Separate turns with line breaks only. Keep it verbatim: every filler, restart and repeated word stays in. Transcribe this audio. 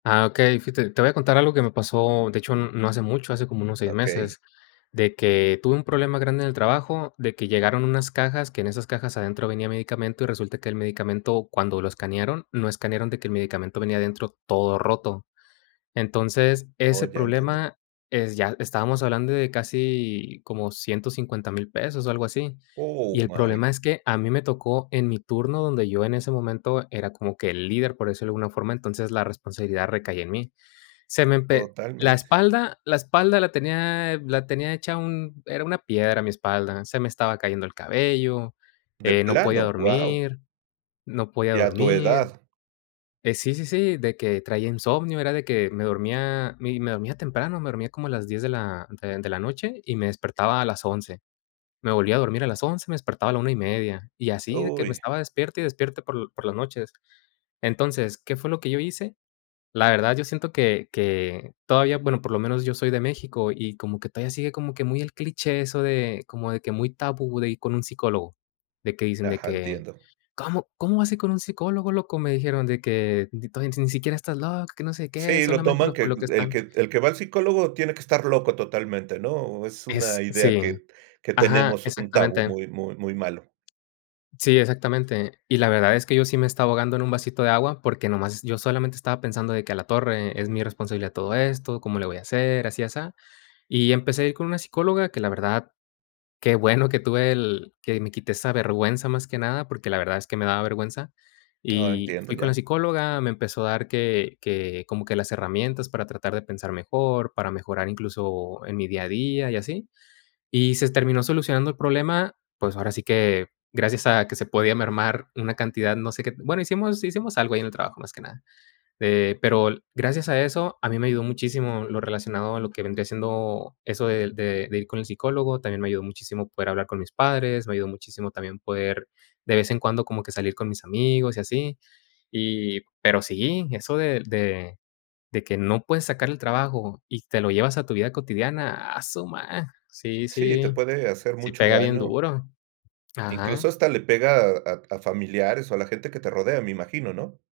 Ah, okey. Fíjate, te voy contar algo que me pasó, de hecho n no hace mucho, hace como unos seis
Okey.
meses, de que tuve un problema grande en el trabajo, de que llegaron unas cajas, que en esas cajas adentro venía medicamento y resulta que el medicamento, cuando lo escanearon, no escanearon de que el medicamento venía adentro todo roto. Entonces,
Oh,
ese
ya entendí.
problema es ya estábamos hablando de casi como ciento cincuenta mil pesos, o algo así. Y
Oh,
el
my
problema es que, a mí me tocó en mi turno, donde yo en ese momento era como que el líder, por decirlo de alguna forma, entonces la responsabilidad recaía en mí. Se me empe la
Totalmente.
espalda, la espalda la tenía la tenía hecha un era una piedra mi espalda. Se me estaba cayendo el cabello,
¿De
eh, no podía
plano? ¡Guau!
dormir. No podía
¡Y a tu
dormir,
edad!
eh, sí, sí, sí, de que traía insomnio. Era de que me dormía, mi me dormía temprano. Me dormía como a las diez de la de de la noche y me despertaba a las once. Me volvía a dormir a las once, me despertaba a la una y media y así de que me
¡Uy!
estaba despierte y despierte por por las noches. Entonces, ¿qué fue lo que yo hice? La verdad yo siento que que todavía, bueno, por lo menos yo soy de México y como que todavía sigue, como que muy el cliché eso de como de que muy tabú de ir con un psicólogo. De que dicen de
Ajá,
que:
entiendo.
"¿Cómo cómo vas a ir con un psicólogo, loco?" Me dijeron de que: "N to ni siquiera estás loco, que no sé qué,
Sí, lo
solamente
toman
loco
que
los que
el
están".
que el que va al psicólogo tiene que estar loco totalmente, ¿no? Es una
Es
idea
sí.
que que
Ajá,
tenemos, un tabú
exactamente.
muy muy muy malo.
Sí, exactamente. Y la verdad es que yo sí me estaba ahogando en un vasito de agua, porque nomás yo solamente estaba pensando de que, a la torre, es mi responsabilidad todo esto, ¿cómo le voy a hacer? Así, asá. Y empecé con una psicóloga que, la verdad, qué bueno que tuve el que me quité esa vergüenza, más que nada, porque la verdad es que me daba vergüenza.
Ah,
Y
entiendo,
fui con
ya.
la psicóloga, me empezó a dar que que como que las herramientas para tratar de pensar mejor, para mejorar incluso en mi día a día y así. Y se terminó solucionando el problema, pues ahora sí que, gracias a que se podía mermar una cantidad, no sé qué bueno, hicimos hicimos algo ahí en el trabajo, más que nada, eh, pero l gracias a eso, a mí me ayudó muchísimo lo relacionado a lo que vendría siendo eso del de de ir con el psicólogo. También me ayudó muchísimo poder hablar con mis padres. Me ayudó muchísimo también poder, de vez en cuando, como que salir con mis amigos y así. Y pero sí, eso del de de que no puedes sacar el trabajo y te lo llevas a tu vida cotidiana, ¡a su ma! Sí,
Sí, te
sí,
puede hacer
sí
mucho
pega bien
daño
duro.
incluso
Ajá.
hasta le pega a a familiares o a la gente que te rodea me imagino, ¿no?